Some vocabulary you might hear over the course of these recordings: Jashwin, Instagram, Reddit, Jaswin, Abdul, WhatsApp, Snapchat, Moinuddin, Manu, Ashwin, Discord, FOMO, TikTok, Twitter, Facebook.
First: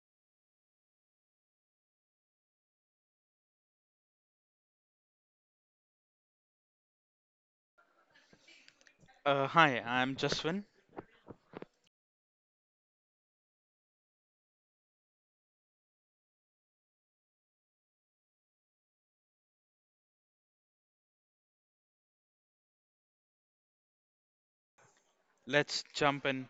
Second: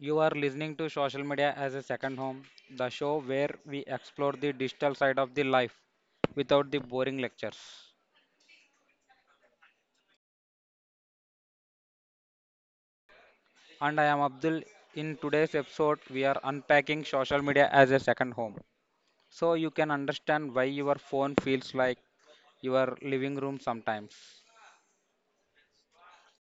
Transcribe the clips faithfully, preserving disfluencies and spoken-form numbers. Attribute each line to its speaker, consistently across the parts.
Speaker 1: You are listening to Social Media as a Second Home, the show where we explore the digital side of the life without the boring lectures.
Speaker 2: Uh, hi, I'm Jaswin.
Speaker 1: And I am Abdul. In today's episode, we are unpacking social media as a second home, so you can understand why your phone feels like your living room sometimes.
Speaker 2: Let's jump in.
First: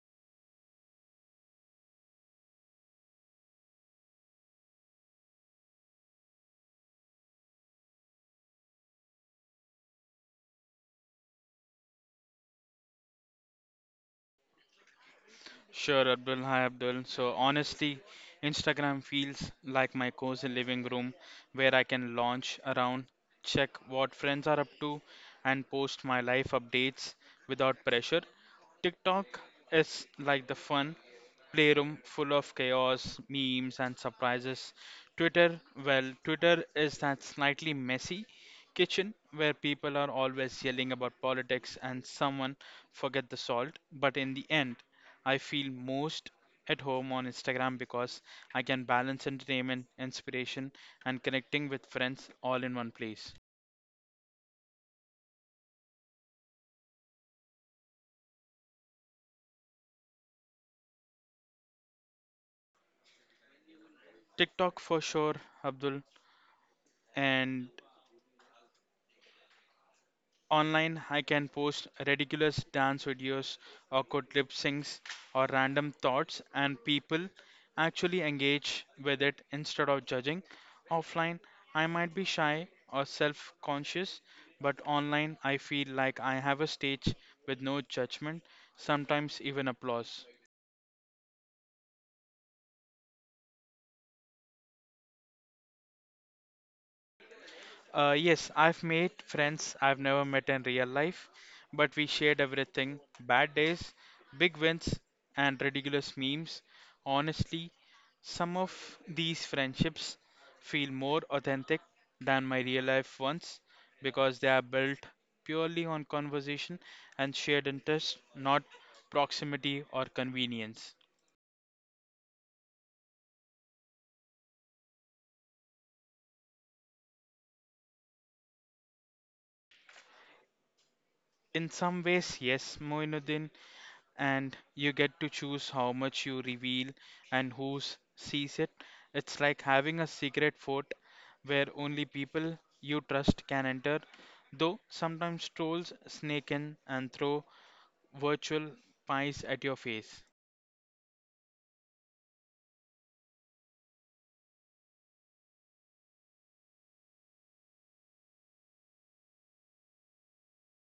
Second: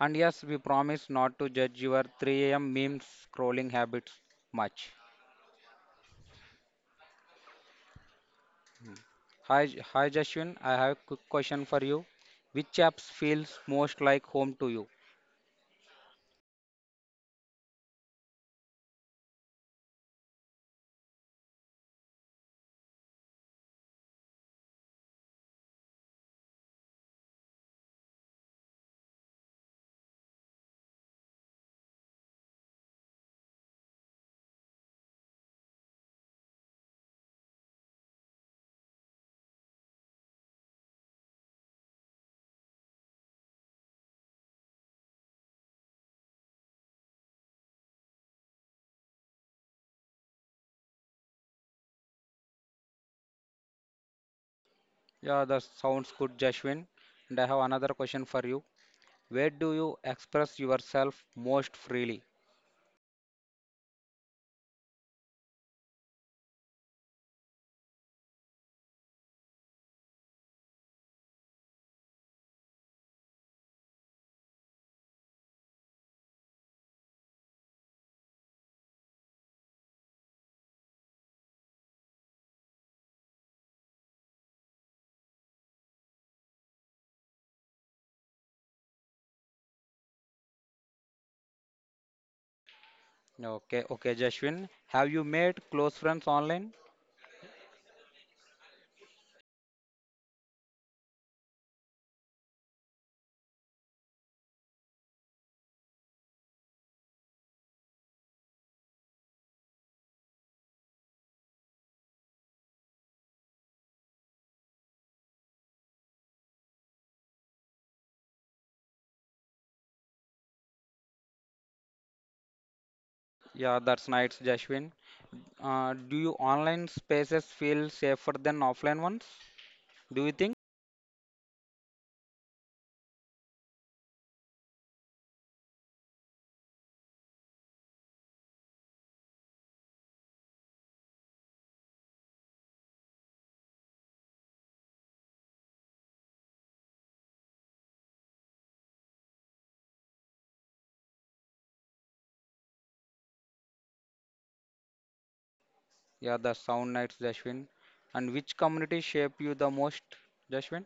Speaker 1: And yes, we promise not to judge your three a m meme scrolling habits much. Hi, J- hi Jashwin, I have a quick question for you. Which apps feels most like home to you?
Speaker 2: Sure, Abdul. Hi, Abdul. So, honestly, Instagram feels like my cozy living room where I can launch around, check what friends are up to, and post my life updates without pressure. TikTok is like the fun playroom full of chaos, memes, and surprises. Twitter, well, Twitter is that slightly messy kitchen where people are always yelling about politics and someone forget the salt, but in the end, I feel most at home on Instagram because I can balance entertainment, inspiration, and connecting with friends all in one place.
Speaker 1: Yeah, that sounds good, Jashwin. And I have another question for you. Where do you express yourself most freely?
Speaker 2: TikTok for sure, Abdul, and online, I can post ridiculous dance videos, awkward lip syncs, or random thoughts, and people actually engage with it instead of judging. Offline, I might be shy or self conscious, but online, I feel like I have a stage with no judgment, sometimes even applause.
Speaker 1: Okay, okay, Jashwin. Have you made close friends online?
Speaker 2: Uh, yes, I've made friends I've never met in real life, but we shared everything bad days, big wins, and ridiculous memes. Honestly, some of these friendships feel more authentic than my real life ones because they are built purely on conversation and shared interest, not proximity or convenience.
Speaker 1: Yeah, that's nice, Jashwin. Uh, do you online spaces feel safer than offline ones? Do you think?
Speaker 2: In some ways, yes, Moinuddin, and you get to choose how much you reveal and who s- sees it. It's like having a secret fort where only people you trust can enter, though sometimes trolls snake in and throw virtual pies at your face.
Speaker 1: Yeah, that sound nice, Jashwin. And which community shape you the most, Jashwin?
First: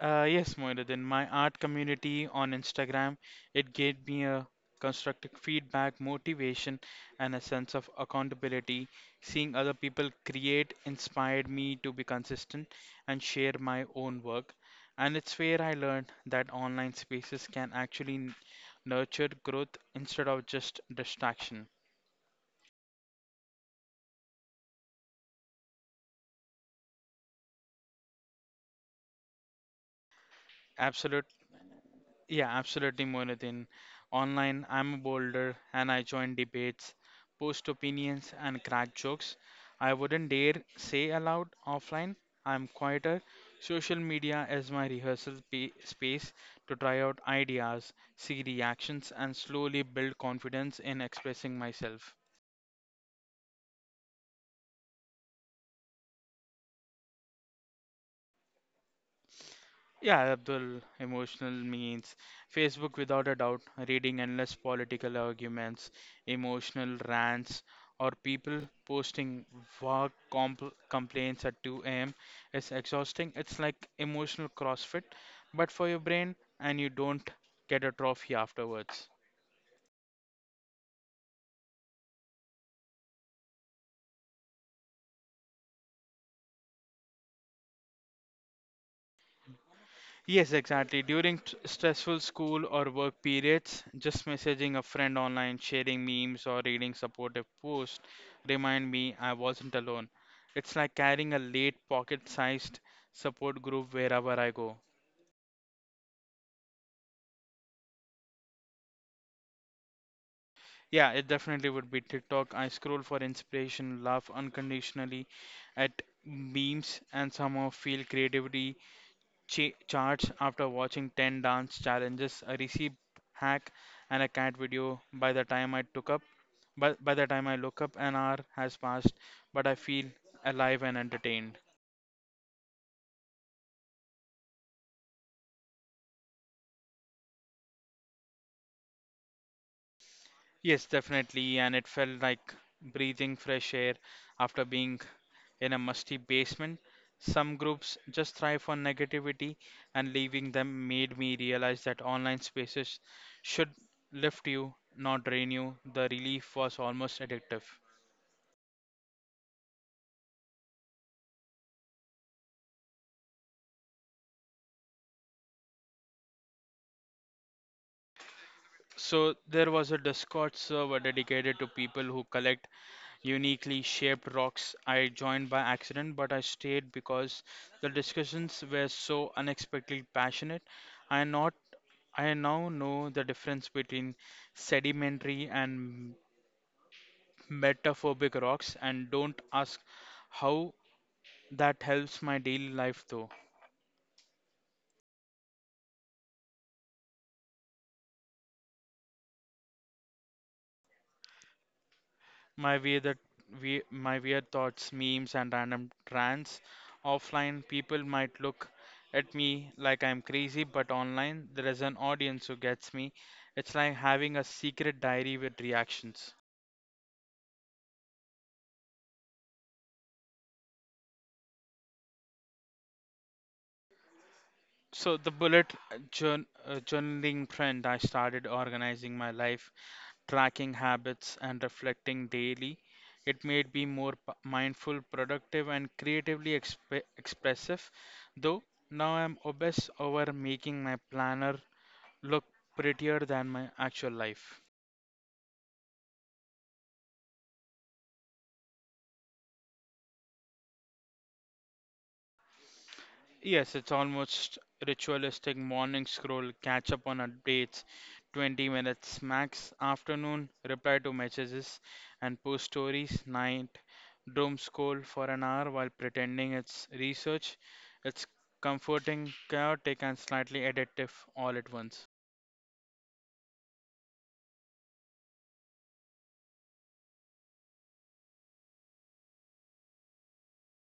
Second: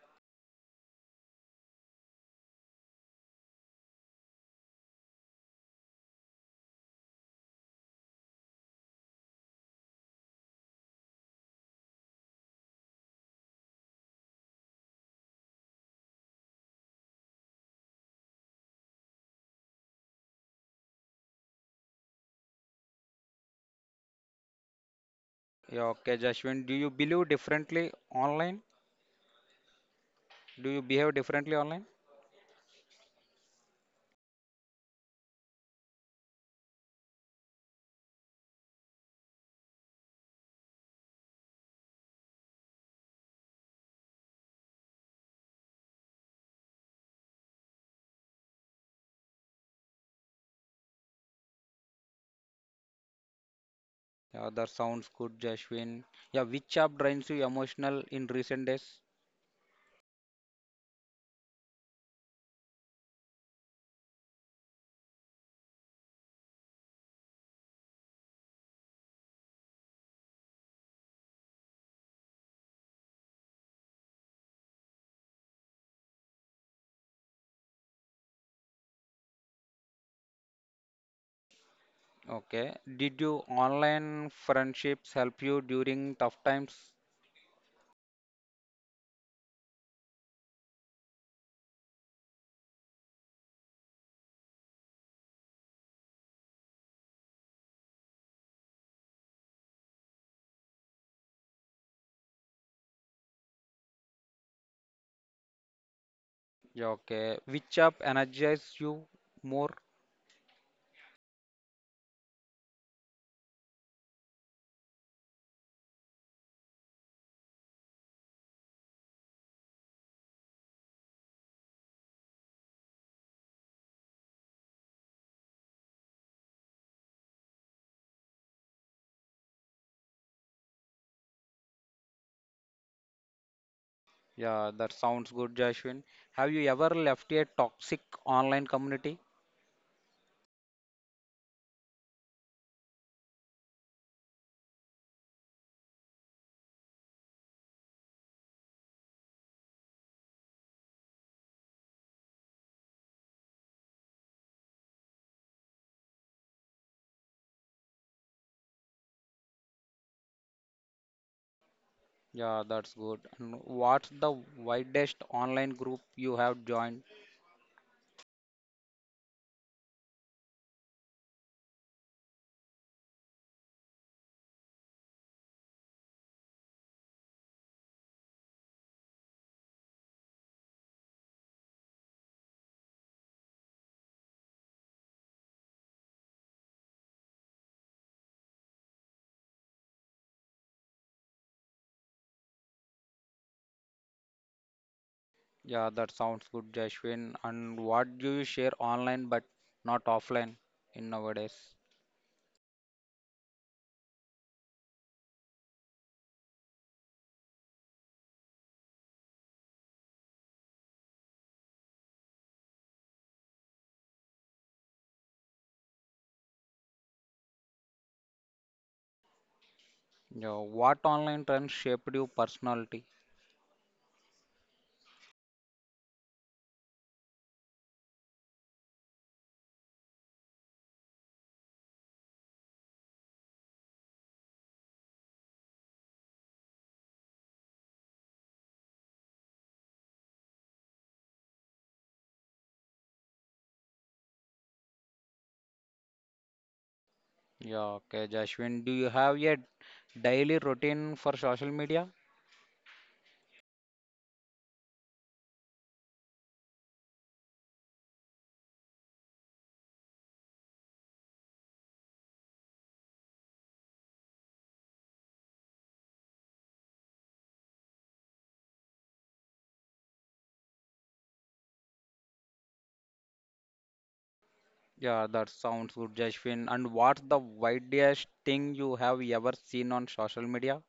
Speaker 2: Uh, yes, Moinuddin, my art community on Instagram, it gave me a constructive feedback, motivation, and a sense of accountability. Seeing other people create inspired me to be consistent and share my own work. And it's where I learned that online spaces can actually n- nurture growth instead of just distraction.
Speaker 1: Yeah, okay, Jashwin. Do you believe differently online? Do you behave
Speaker 2: Absolute
Speaker 1: differently online?
Speaker 2: Yeah, absolutely, Moinuddin. Online, I'm a boulder and I join debates, post opinions, and crack jokes. I wouldn't dare say aloud offline. I'm quieter. Social media is my rehearsal pa- space to try out ideas, see reactions, and slowly build confidence in expressing myself.
Speaker 1: Yeah, that sounds good, Jashwin. Yeah, which app drains you emotional in recent days?
Speaker 2: Yeah, Abdul, emotional means Facebook without a doubt, reading endless political arguments, emotional rants, or people posting vague compl complaints at two a m is exhausting. It's like emotional CrossFit, but for your brain, and you don't get a trophy afterwards.
Speaker 1: Okay. Did you online friendships help you during tough times?
Speaker 2: Yes, exactly. During t- stressful school or work periods, just messaging a friend online, sharing memes, or reading supportive posts remind me I wasn't alone. It's like carrying a late pocket-sized support group wherever I go.
Speaker 1: Yeah, okay. Which app energizes you more?
Speaker 2: Yeah, it definitely would be TikTok. I scroll for inspiration, laugh unconditionally at memes, and somehow feel creativity ch- charts after watching ten dance challenges, a recipe hack, and a cat video. By the time I took up, by, by the time I look up, an hour has passed, but I feel alive and entertained.
Speaker 1: Yeah, that sounds good, Jashwin. Have you ever left a toxic online community?
Speaker 2: Yes, definitely, and it felt like breathing fresh air after being in a musty basement. Some groups just thrive on negativity, and leaving them made me realize that online spaces should lift you, not drain you. The relief was almost addictive.
Speaker 1: Yeah, that's good. And what's the widest online group you have joined?
Speaker 2: So there was a Discord server dedicated to people who collect uniquely shaped rocks. I joined by accident, but I stayed because the discussions were so unexpectedly passionate. I not I now know the difference between sedimentary and metamorphic rocks and don't ask how that helps my daily life though.
Speaker 1: Yeah, that sounds good, Jashwin. And what do you share online but not offline in nowadays?
Speaker 2: My weird, that we, my weird thoughts, memes, and random rants. Offline, people might look at me like I'm crazy, but online, there is an audience who gets me. It's like having a secret diary with reactions.
Speaker 1: Yeah, what online trends shaped your personality?
Speaker 2: So the bullet jour- uh, journaling trend, I started organizing my life, tracking habits, and reflecting daily. It made me more p- mindful, productive, and creatively exp- expressive. Though now I'm obsessed over making my planner look prettier than my actual life.
Speaker 1: Yeah, okay, Jashwin, do you have a daily routine for social media?
Speaker 2: Yes, it's almost ritualistic morning scroll, catch up on updates, twenty minutes max, afternoon reply to messages and post stories, night doom scroll for an hour while pretending it's research. It's comforting, chaotic, and slightly addictive all at once.
Speaker 1: Yeah, that sounds good, Jashwin. And what's the widest thing you have ever seen on social media?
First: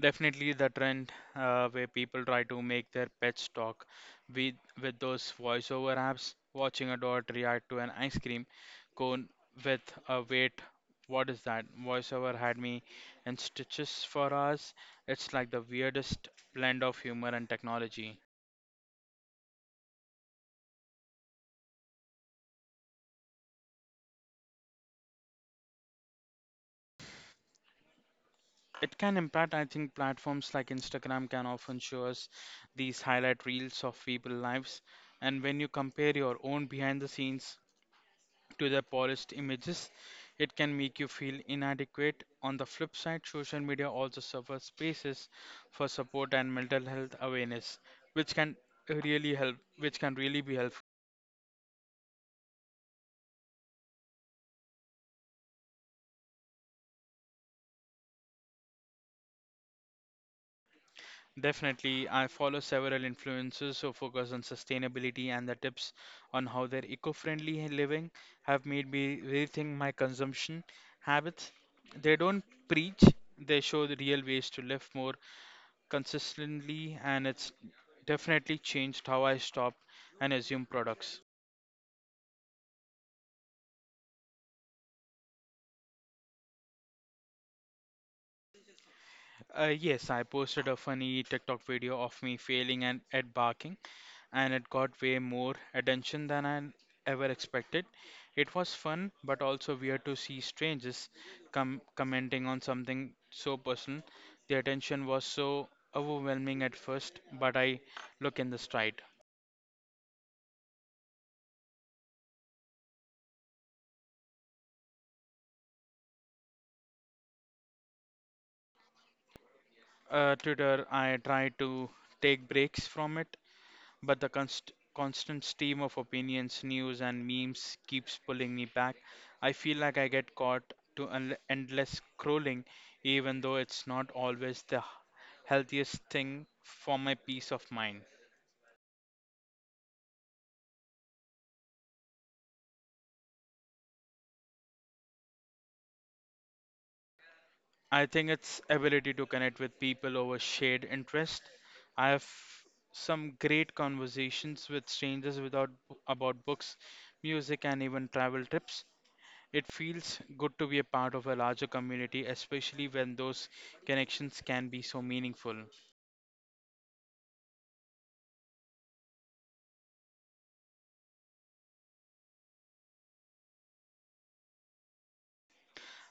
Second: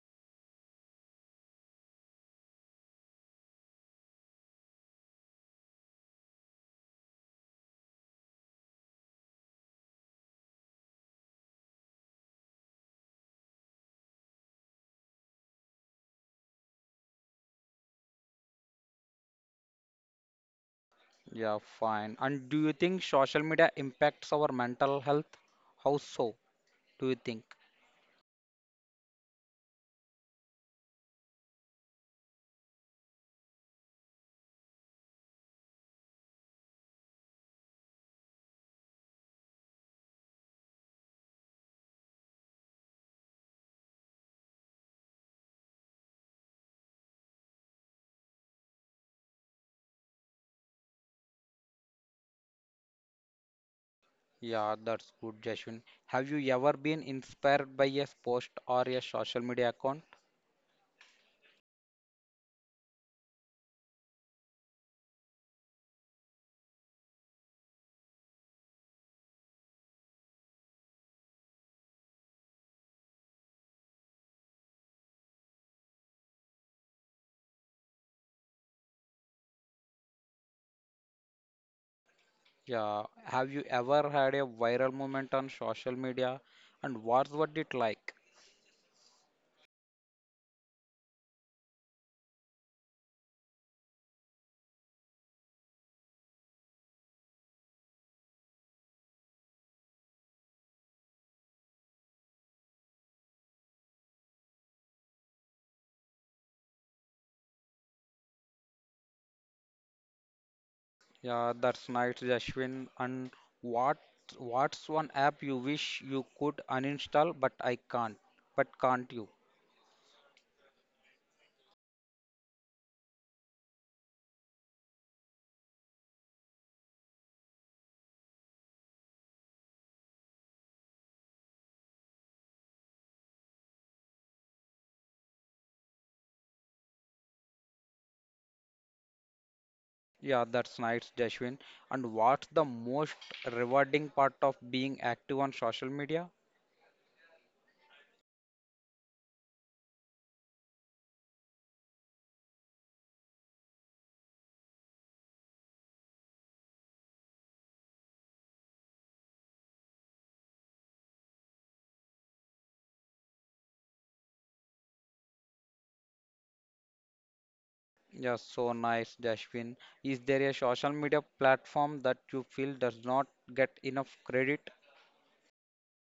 Speaker 2: Definitely the trend uh, where people try to make their pets talk with with those voiceover apps, watching a dog react to an ice cream cone with a wait, what is that? Voiceover had me in stitches for us. It's like the weirdest blend of humor and technology.
Speaker 1: Yeah, fine. And do you think social media impacts our mental health? How so, do you think?
Speaker 2: It can impact, I think, platforms like Instagram can often show us these highlight reels of people lives. And when you compare your own behind the scenes to the polished images, it can make you feel inadequate. On the flip side, social media also serves spaces for support and mental health awareness, which can really help, which can really be helpful.
Speaker 1: Yeah, that's good, Jashwin. Have you ever been inspired by a post or a social media account?
Speaker 2: Definitely, I follow several influencers who focus on sustainability and the tips on how their eco-friendly living have made me rethink my consumption habits. They don't preach, they show the real ways to live more consistently, and it's definitely changed how I stop and assume products.
Speaker 1: Yeah, have you ever had a viral moment on social media and what's what it like?
Speaker 2: Uh, yes, I posted a funny TikTok video of me failing and at barking, and it got way more attention than I ever expected. It was fun, but also weird to see strangers com- commenting on something so personal. The attention was so overwhelming at first, but I look in the stride.
Speaker 1: Yeah, that's nice, Jashwin. And what what's one app you wish you could uninstall but I can't? But can't you?
Speaker 2: Uh, Twitter, I try to take breaks from it, but the const- constant stream of opinions, news, and memes keeps pulling me back. I feel like I get caught to un- endless scrolling, even though it's not always the h- healthiest thing for my peace of mind.
Speaker 1: Yeah, that's nice, Jashwin. And what's the most rewarding part of being active on social media?
Speaker 2: I think it's ability to connect with people over shared interest. I have some great conversations with strangers without about books, music, and even travel trips. It feels good to be a part of a larger community, especially when those connections can be so meaningful.
Speaker 1: Yeah, so nice, Jashwin. Is there a social media platform that you feel does not get enough credit?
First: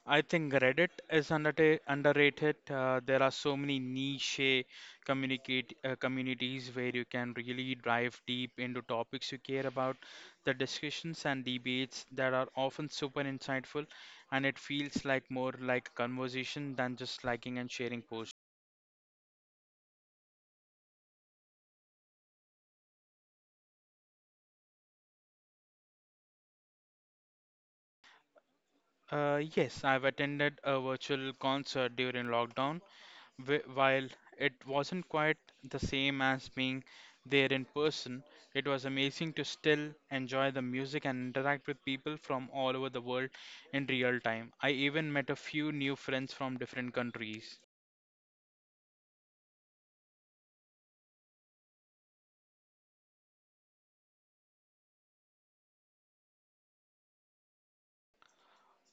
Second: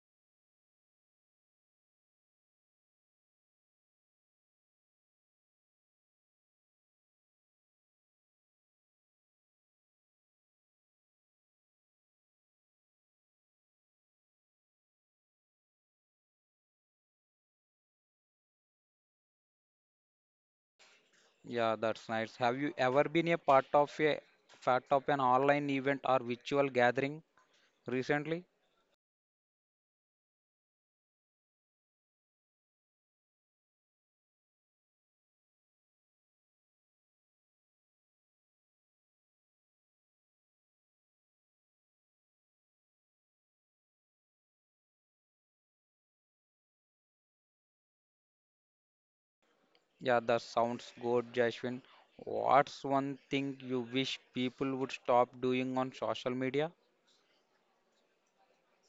Speaker 2: I think Reddit is underta- underrated. Uh, there are so many niche uh, communicate uh, communities where you can really dive deep into topics you care about. The discussions and debates that are often super insightful, and it feels like more like a conversation than just liking and sharing posts.
Speaker 1: Yeah, that's nice. Have you ever been a part of a part of an online event or virtual gathering recently?
Speaker 2: Uh, yes, I've attended a virtual concert during lockdown. Wh- While it wasn't quite the same as being there in person, it was amazing to still enjoy the music and interact with people from all over the world in real time. I even met a few new friends from different countries.
Speaker 1: Yeah, that sounds good, Jashwin. What's one thing you wish people would stop doing on social media?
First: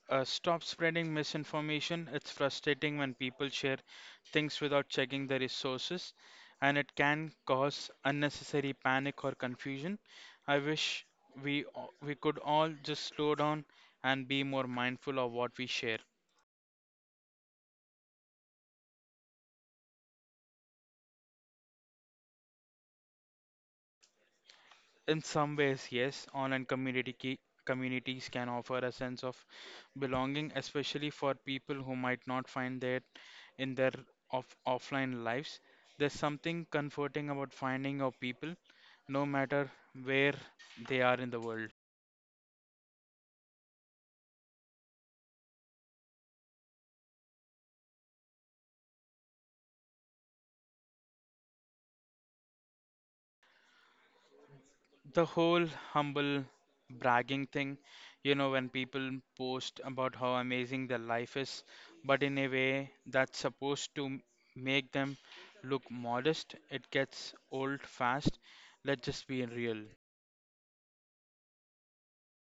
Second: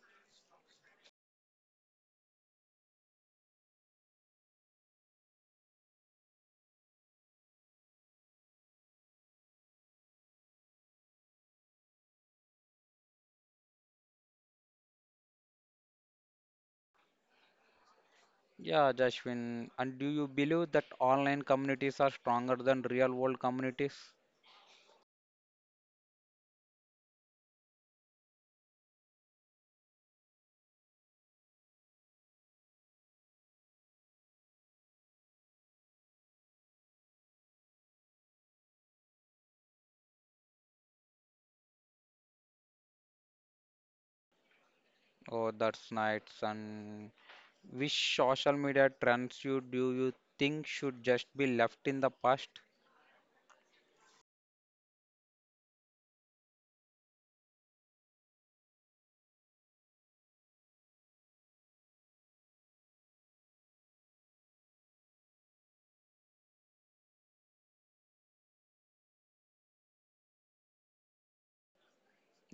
Speaker 2: Uh, stop spreading misinformation. It's frustrating when people share things without checking the resources, and it can cause unnecessary panic or confusion. I wish we a- we could all just slow down and be more mindful of what we share.
Speaker 1: Yeah, Jashwin. And do you believe that online communities are stronger than real world communities?
Speaker 2: In some ways, yes, online community key, communities can offer a sense of belonging, especially for people who might not find that in their off, offline lives. There's something comforting about finding our people, no matter where they are in the world.
Speaker 1: Oh, that's nice. And which social media trends you do you think should just be left in the past?
Speaker 2: The whole humble bragging thing, you know, when people post about how amazing their life is, but in a way that's supposed to m- make them look modest, it gets old fast. Let's just be real.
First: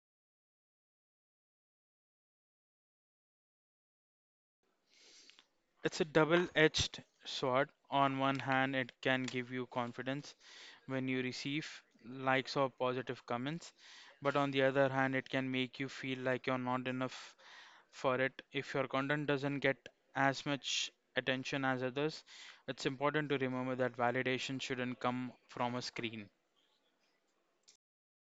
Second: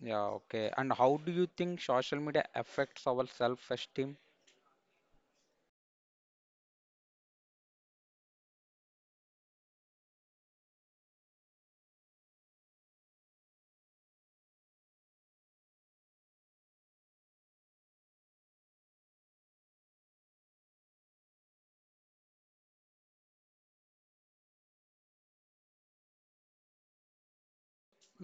Speaker 1: Yeah, okay. And how do you think social media affects our self-esteem?
Speaker 2: It's a double-edged sword. On one hand, it can give you confidence when you receive likes or positive comments, but on the other hand, it can make you feel like you're not enough for it. If your content doesn't get as much attention as others, it's important to remember that validation shouldn't come from a screen.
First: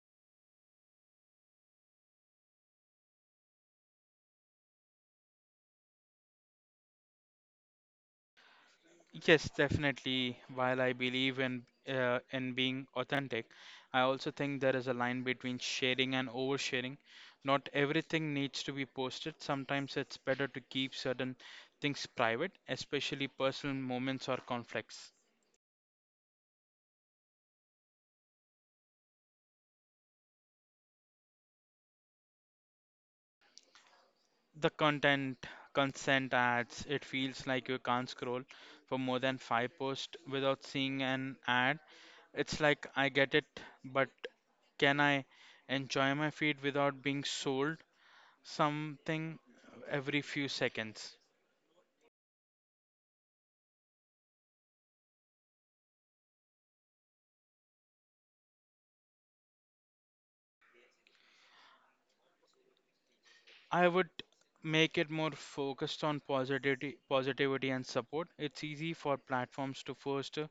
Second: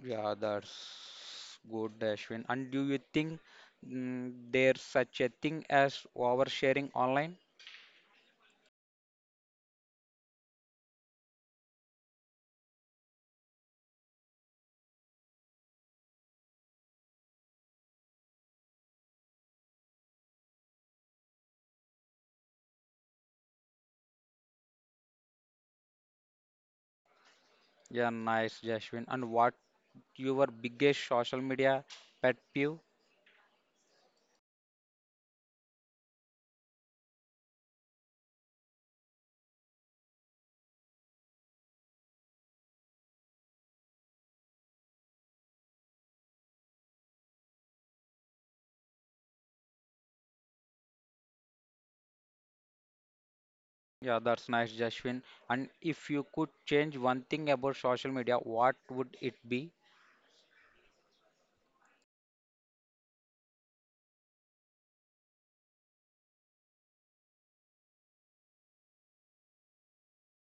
Speaker 1: Yeah, that's good, Ashwin. And do you think, mm, there's such a thing as oversharing online?
Speaker 2: Yes, definitely. While I believe in uh, in being authentic, I also think there is a line between sharing and oversharing. Not everything needs to be posted. Sometimes it's better to keep certain things private, especially personal moments or conflicts.
Speaker 1: Yeah, nice, Ashwin. And what your biggest social media pet peeve?
Speaker 2: The content consent ads, it feels like you can't scroll for more than five posts without seeing an ad. It's like I get it, but can I enjoy my feed without being sold something every few seconds?
Speaker 1: Yeah, that's nice, Ashwin. And if you could change one thing about social media, what would it be?
Speaker 2: I would make it more focused on positivity, positivity and support. It's easy for platforms to foster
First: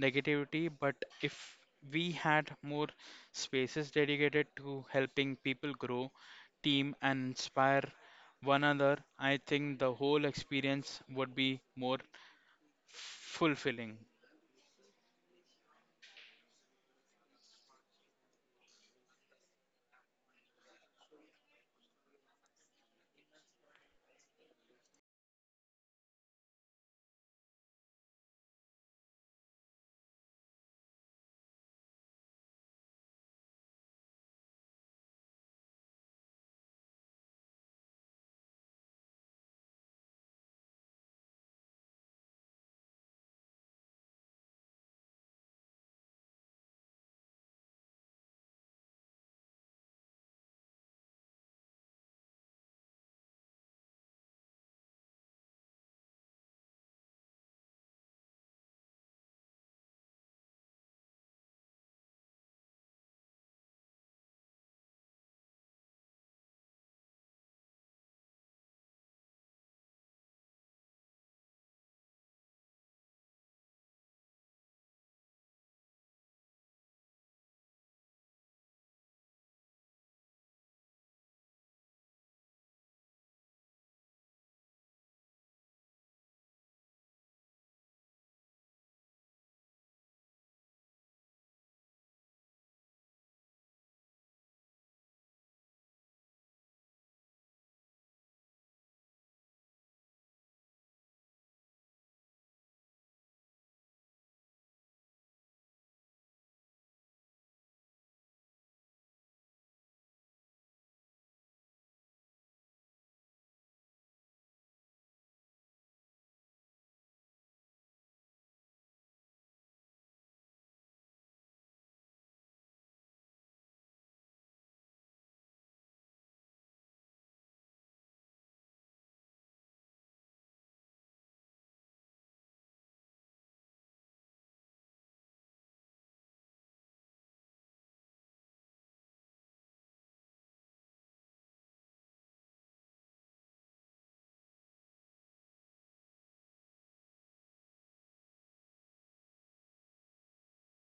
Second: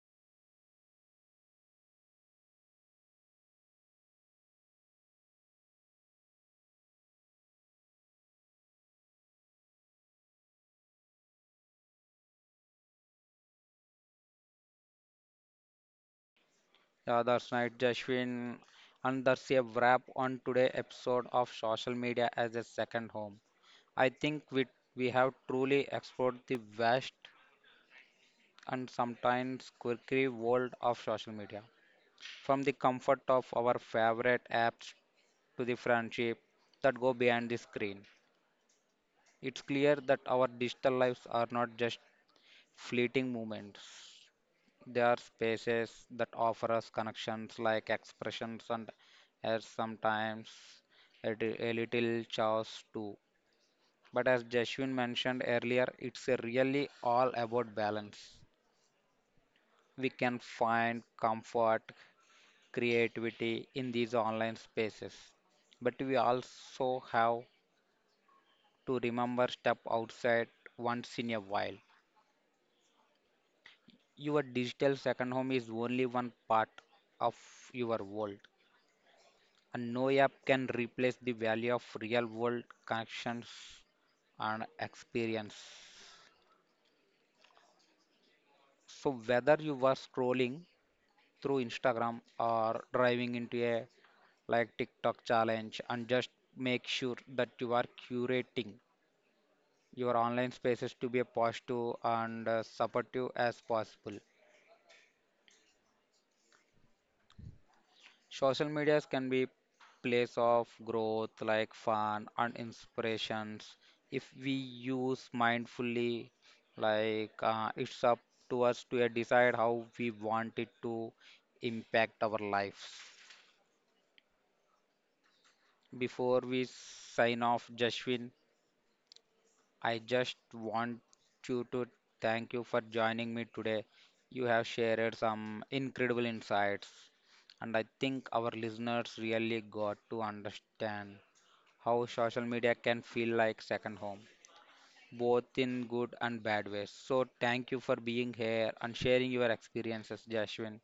Speaker 2: negativity, but if we had more spaces dedicated to helping people grow, team, and inspire one another, I think the whole experience would be more fulfilling.
Speaker 1: Yeah, that's nice, Ashwin. And that's a wrap on today's episode of Social Media as a Second Home. I think we, we have truly explored the vast and sometimes quirky world of social media. From the comfort of our favorite apps to the friendship that go behind the screen, it's clear that our digital lives are not just fleeting moments. They are spaces that offer us connections like expressions and as sometimes a, di- a little chaos too. But as Jashwin mentioned earlier, it's a really all about balance. We can find comfort, creativity in these online spaces. But we also have to remember step outside once in a while. Your digital second home is only one part of your world. And no app can replace the value of real world connections and experience. So whether you were scrolling through Instagram or driving into a like TikTok challenge and just make sure that you are curating your online spaces to be as positive and uh, supportive as possible. Social medias can be place of growth like fun and inspirations if we use mindfully like uh, it's up to us to uh, decide how we want it to impact our lives before we sign off, Jashwin. I just want you to thank you for joining me today. You have shared some incredible insights, and I think our listeners really got to understand how social media can feel like second home, both in good and bad ways. So, thank you for being here and sharing your experiences, Jashwin.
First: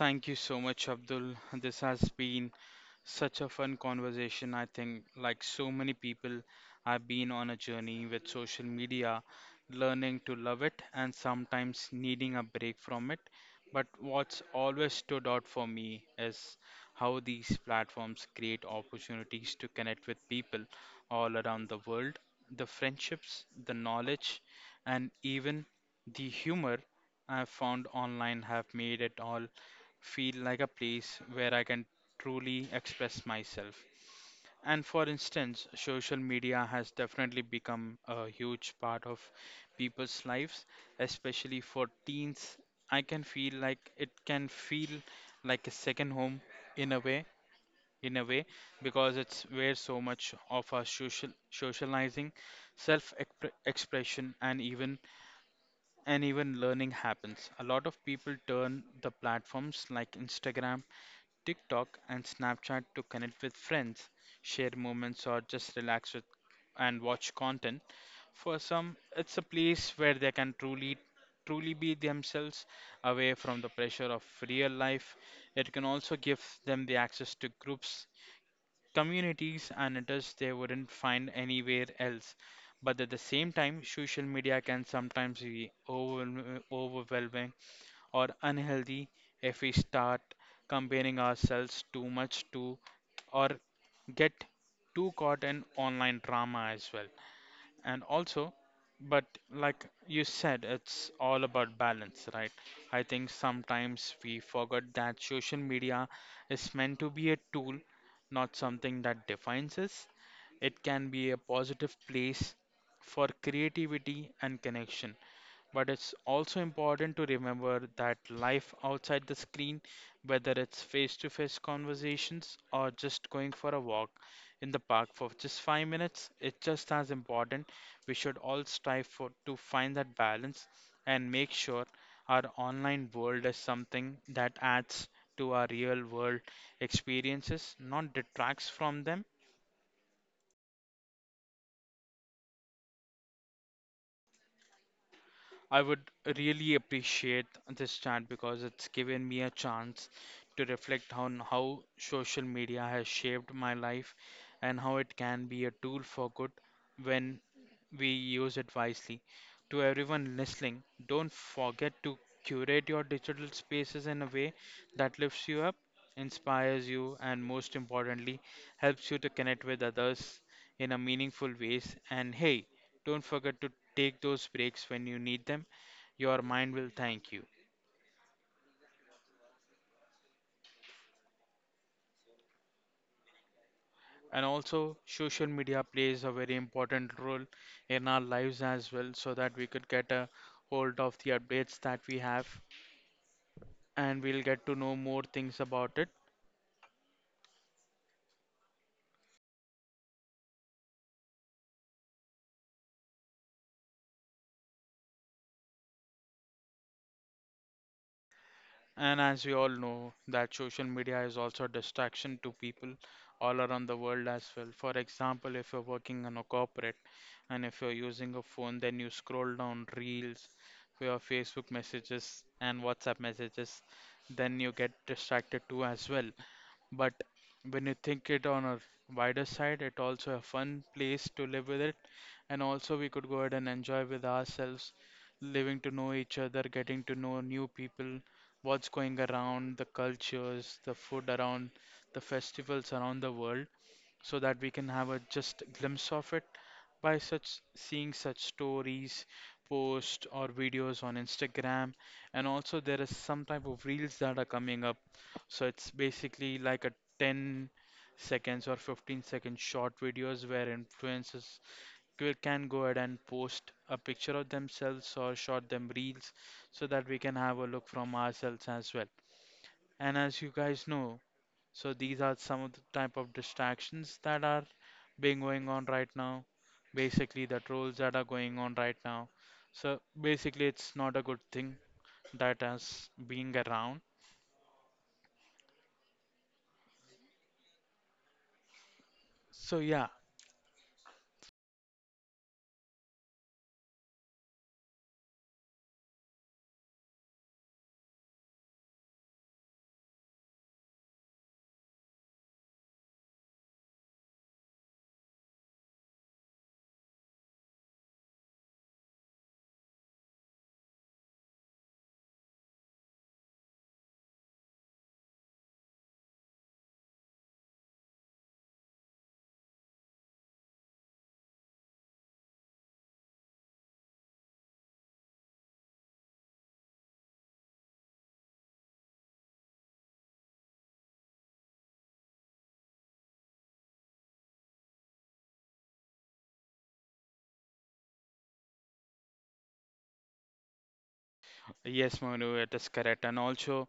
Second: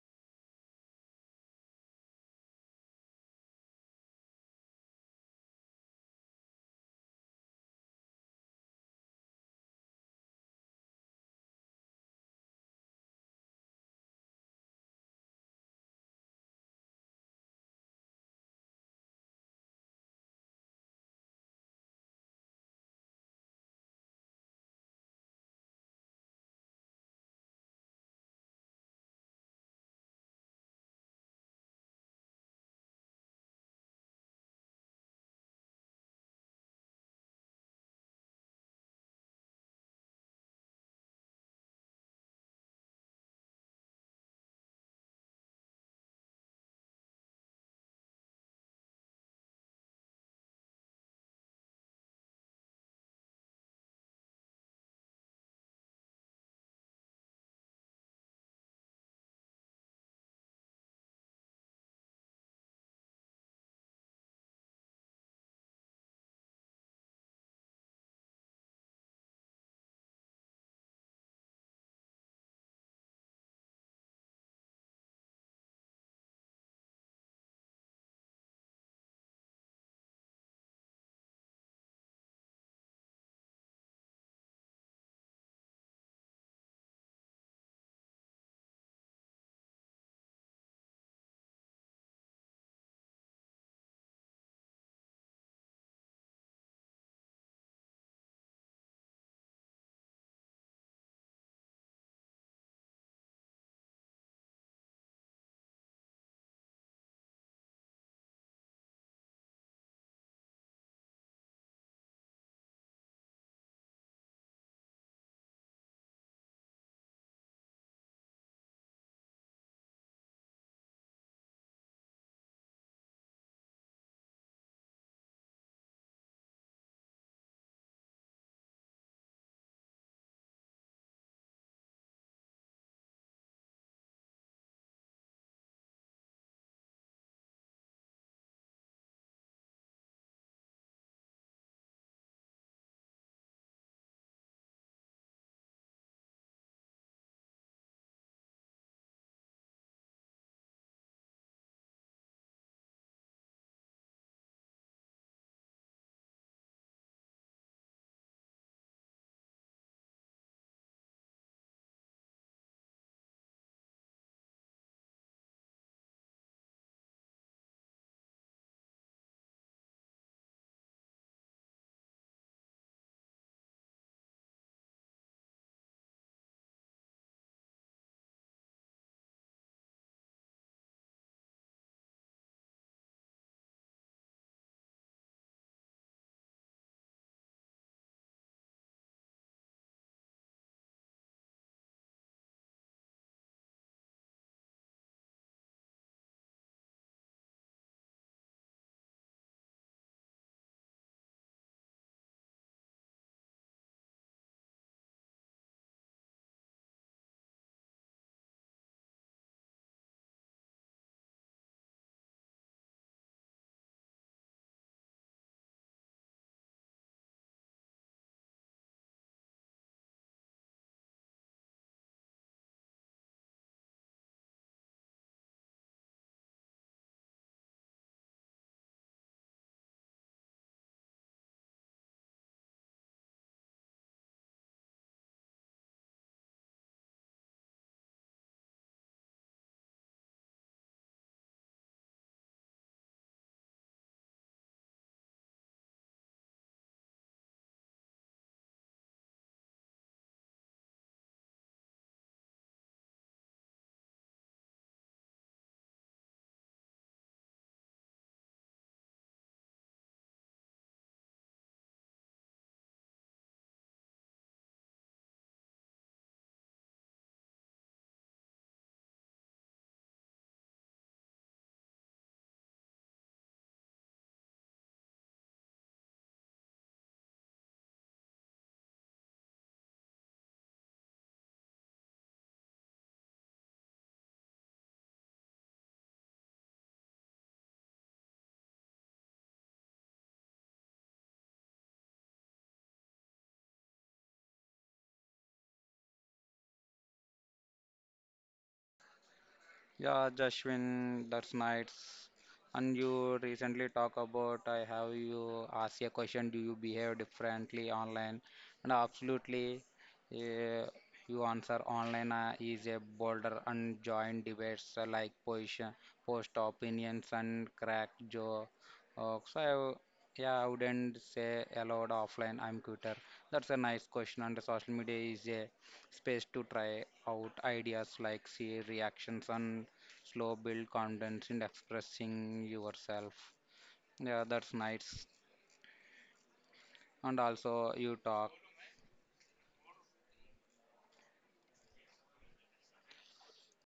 Speaker 2: Thank you so much, Abdul. This has been such a fun conversation. I think, like so many people, I've been on a journey with social media, learning to love it and sometimes needing a break from it. But what's always stood out for me is how these platforms create opportunities to connect with people all around the world. The friendships, the knowledge, and even the humor I've found online have made it all feel like a place where I can truly express myself. And for instance, social media has definitely become a huge part of people's lives, especially for teens. I can feel like it can feel like a second home in a way, in a way, because it's where so much of our social socializing, self-expression, and even and even learning happens. A lot of people turn the platforms like Instagram, TikTok, and Snapchat to connect with friends, share moments, or just relax with and watch content. For some, it's a place where they can truly truly be themselves away from the pressure of real life. It can also give them the access to groups, communities, and interests they wouldn't find anywhere else. But at the same time, social media can sometimes be overwhelm- overwhelming or unhealthy if we start comparing ourselves too much to or get too caught in online drama as well. And also, but like you said, it's all about balance, right? I think sometimes we forget that social media is meant to be a tool, not something that defines us. It can be a positive place for creativity and connection, but it's also important to remember that life outside the screen, whether it's face to face conversations or just going for a walk in the park for just five minutes, it's just as important. We should all strive for to find that balance and make sure our online world is something that adds to our real world experiences, not detracts from them. I would really appreciate this chat because it's given me a chance to reflect on how social media has shaped my life and how it can be a tool for good when we use it wisely. To everyone listening, don't forget to curate your digital spaces in a way that lifts you up, inspires you, and most importantly, helps you to connect with others in a meaningful ways. And hey, don't forget to take those breaks when you need them. Your mind will thank you. And also, social media plays a very important role in our lives as well, so that we could get a hold of the updates that we have and we'll get to know more things about it. And as we all know, that social media is also a distraction to people all around the world as well. For example, if you're working in a corporate and if you're using a phone, then you scroll down reels, your Facebook messages, and WhatsApp messages, then you get distracted too as well. But when you think it on a wider side, it also a fun place to live with it. And also we could go ahead and enjoy with ourselves, living to know each other, getting to know new people, what's going around, the cultures, the food around, the festivals around the world so that we can have a just glimpse of it by such seeing such stories, posts or videos on Instagram. And also there is some type of reels that are coming up. So it's basically like a ten seconds or fifteen second short videos where influencers c- can go ahead and post a picture of themselves or short them reels so that we can have a look from ourselves as well. And as you guys know, so these are some of the type of distractions that are being going on right now. Basically, the trolls that are going on right now. So basically, it's not a good thing that has being around. So yeah,
Speaker 1: Yeah, Jashwin, that's nice. And you recently talk about I have you ask a question, do you behave differently online? And absolutely, uh, you answer online uh, is a bolder and joint debates uh, like position, post opinions and crack joke. Uh, so I, yeah, I wouldn't say allowed offline. I'm quitter. That's a nice question. And the social media is a space to try out ideas like see reactions and slow build confidence in expressing yourself. Yeah, that's nice. And also you talk.
Speaker 2: yes, Manu, it is correct. And also,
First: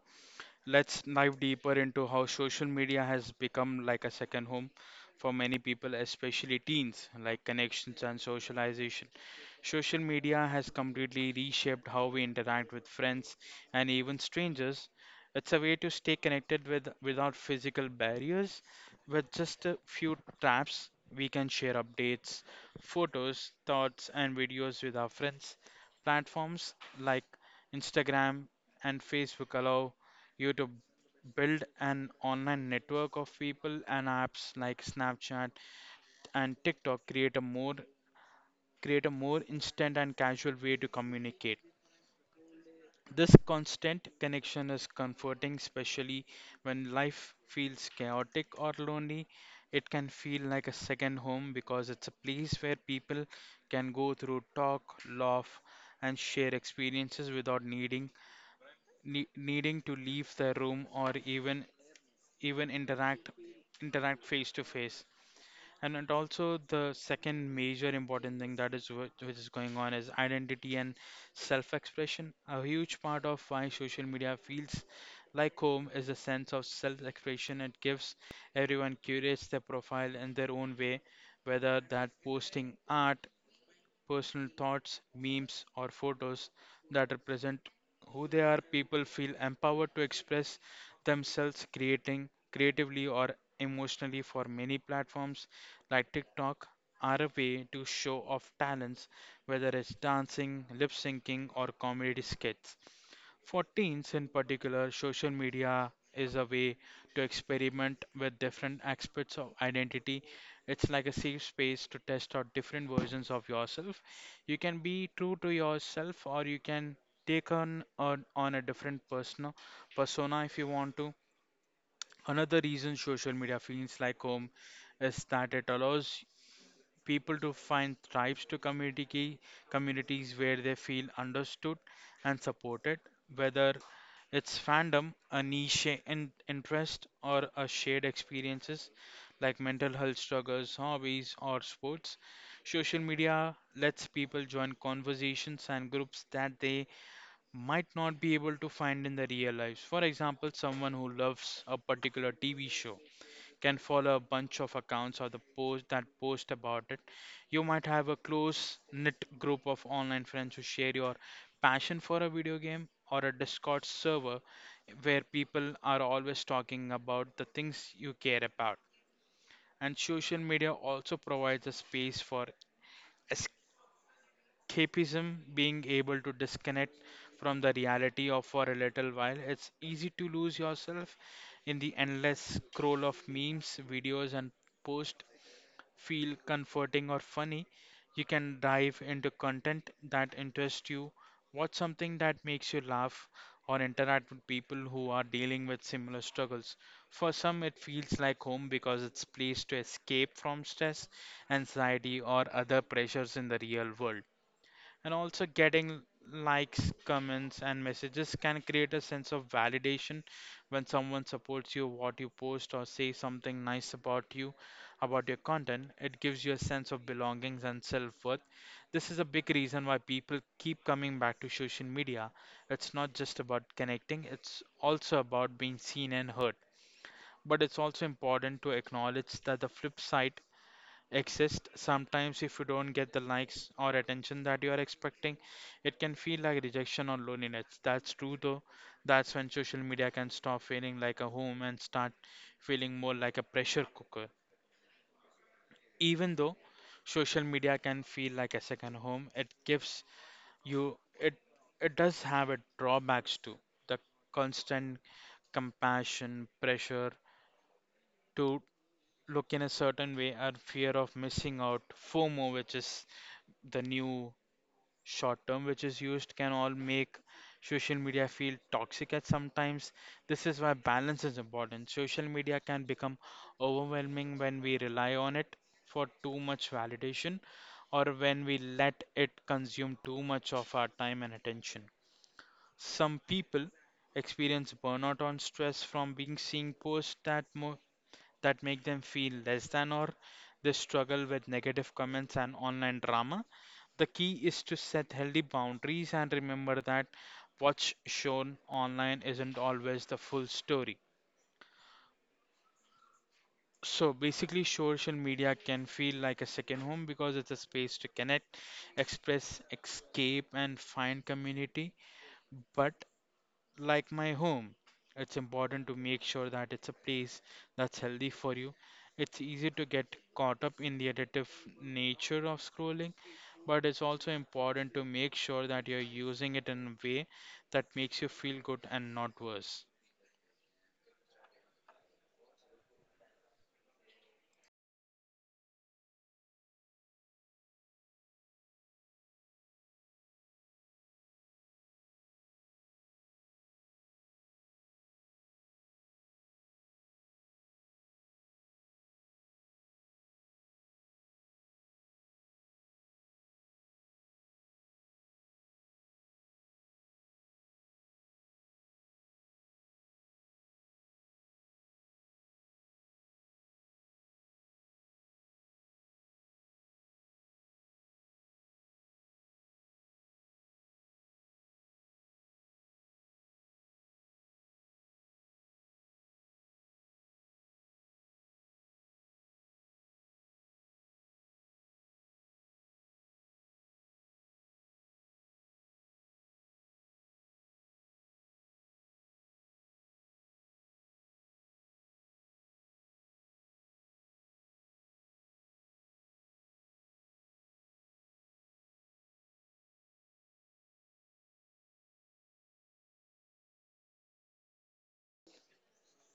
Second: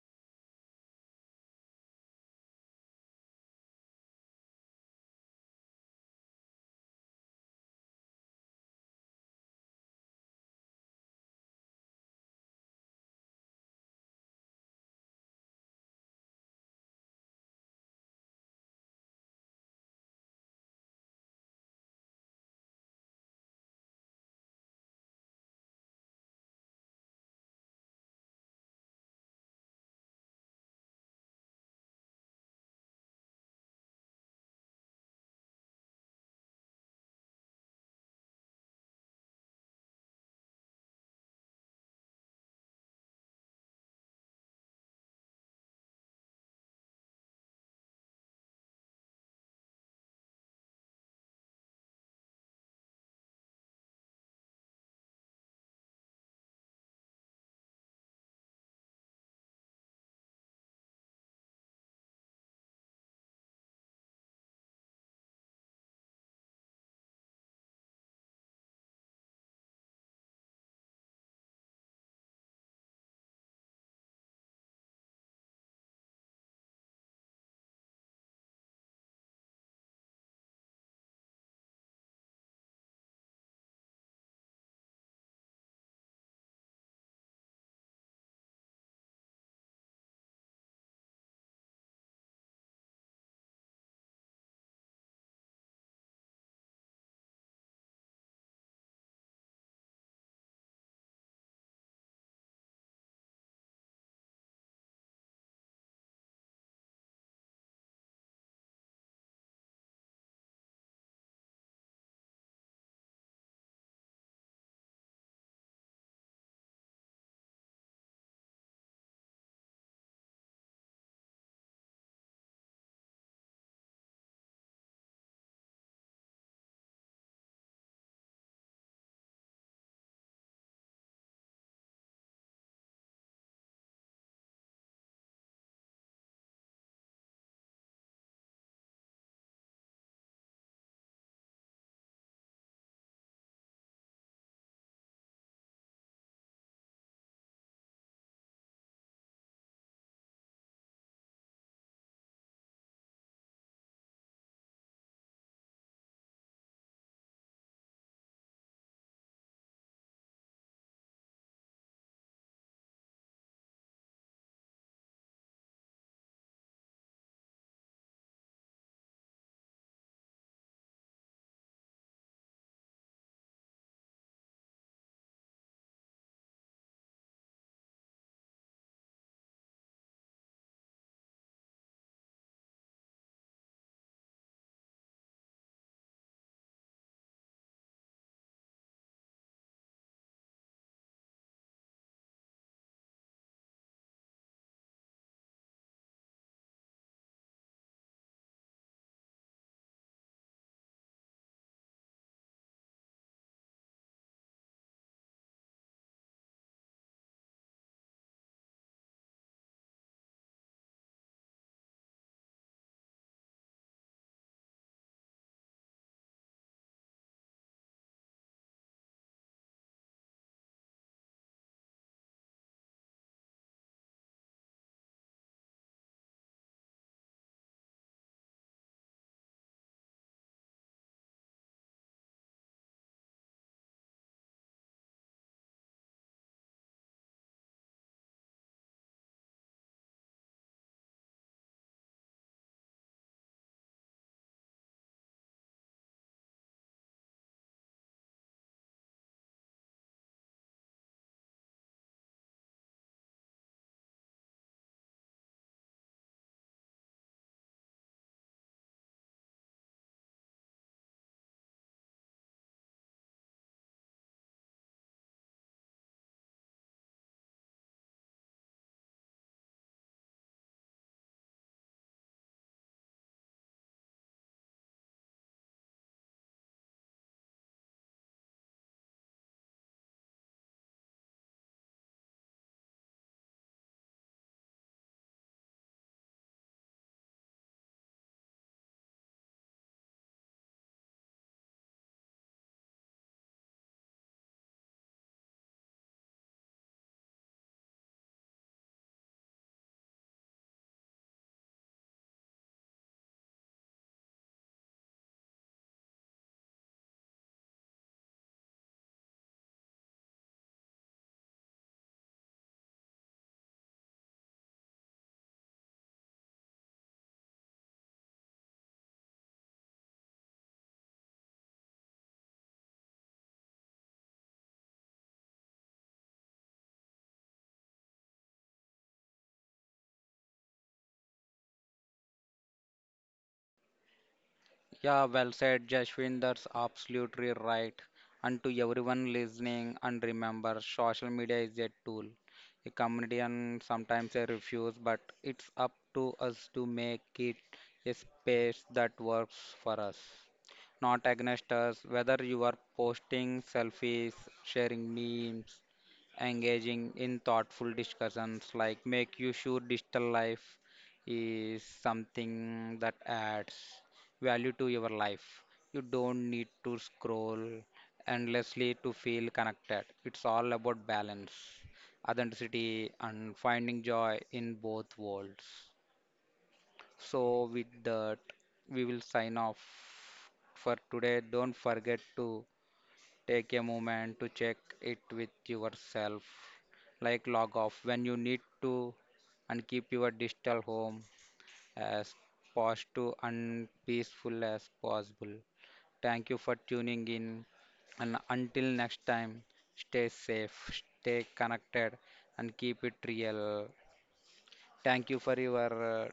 Speaker 2: let's dive deeper into how social media has become like a second home for many people, especially teens, like connections and socialization. Social media has completely reshaped how we interact with friends and even strangers. It's a way to stay connected with without physical barriers. With just a few taps, we can share updates, photos, thoughts, and videos with our friends. Platforms like Instagram and Facebook allow you to build an online network of people, and apps like Snapchat and TikTok create a more create a more instant and casual way to communicate. This constant connection is comforting, especially when life feels chaotic or lonely. It can feel like a second home because it's a place where people can go through talk, laugh, and share experiences without needing ne- needing to leave their room or even even interact interact face to face. And and also the second major important thing that is whi- which is going on is identity and self-expression. A huge part of why social media feels like home is a sense of self-expression. It gives everyone curates their profile in their own way, whether that posting art, personal thoughts, memes, or photos that represent who they are, people feel empowered to express themselves creating creatively or emotionally for many platforms like TikTok are a way to show off talents, whether it's dancing, lip syncing, or comedy skits. For teens in particular, social media is a way to experiment with different aspects of identity. It's like a safe space to test out different versions of yourself. You can be true to yourself or you can take on on, on a different persona persona if you want to. Another reason social media feels like home is that it allows people to find tribes to community key- communities where they feel understood and supported, whether it's fandom, a niche in, interest, or a shared experiences like mental health struggles, hobbies, or sports. Social media lets people join conversations and groups that they might not be able to find in the real lives. For example, someone who loves a particular T V show can follow a bunch of accounts or the post that post about it. You might have a close knit group of online friends who share your passion for a video game or a Discord server where people are always talking about the things you care about. And social media also provides a space for escapism, being able to disconnect from the reality of for a little while. It's easy to lose yourself in the endless scroll of memes, videos, and posts feel comforting or funny, you can dive into content that interests you, watch something that makes you laugh, or interact with people who are dealing with similar struggles. For some, it feels like home because it's a place to escape from stress, anxiety, or other pressures in the real world. And also, getting likes, comments, and messages can create a sense of validation when someone supports you, what you post, or say something nice about you, about your content. It gives you a sense of belongings and self-worth. This is a big reason why people keep coming back to social media. It's not just about connecting, it's also about being seen and heard. But it's also important to acknowledge that the flip side exist. Sometimes, if you don't get the likes or attention that you are expecting, it can feel like rejection or loneliness. That's true, though. That's when social media can stop feeling like a home and start feeling more like a pressure cooker. Even though social media can feel like a second home, it gives you it it does have its drawbacks too. The constant compassion, pressure to look in a certain way, or fear of missing out, FOMO, which is the new short term which is used can all make social media feel toxic at sometimes. This is why balance is important. Social media can become overwhelming when we rely on it for too much validation or when we let it consume too much of our time and attention. Some people experience burnout on stress from being seeing posts that that make them feel less than or they struggle with negative comments and online drama. The key is to set healthy boundaries and remember that what's shown online isn't always the full story. So basically, social media can feel like a second home because it's a space to connect, express, escape, and find community. But like my home. It's important to make sure that it's a place that's healthy for you. It's easy to get caught up in the addictive nature of scrolling, but it's also important to make sure that you're using it in a way that makes you feel good and not worse.
Speaker 1: Yeah, well said, Jashwin. That's absolutely right. And to everyone listening, and remember, social media is a tool. A community, and sometimes a refuse, but it's up to us to make it a space that works for us, not against us. Whether you are posting selfies, sharing memes, engaging in thoughtful discussions like make you sure digital life is something that adds value to your life. You don't need to scroll endlessly to feel connected. It's all about balance, authenticity, and finding joy in both worlds. So, with that, we will sign off for today. Don't forget to take a moment to check it with yourself, like log off when you need to, and keep your digital home as fast to and peaceful as possible. Thank you for tuning in. And until next time, stay safe, stay connected, and keep it real. Thank you for your uh,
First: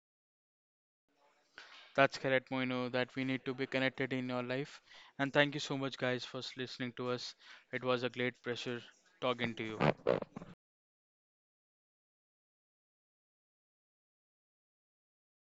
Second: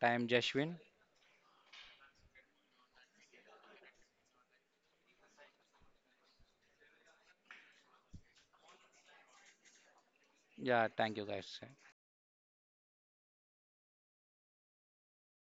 Speaker 1: time, Jashwin.
Speaker 2: That's correct, Moino, that we need to be connected in your life. And thank you so much, guys, for s- listening to us. It was a great pleasure talking to you.
Speaker 1: Yeah, thank you, guys.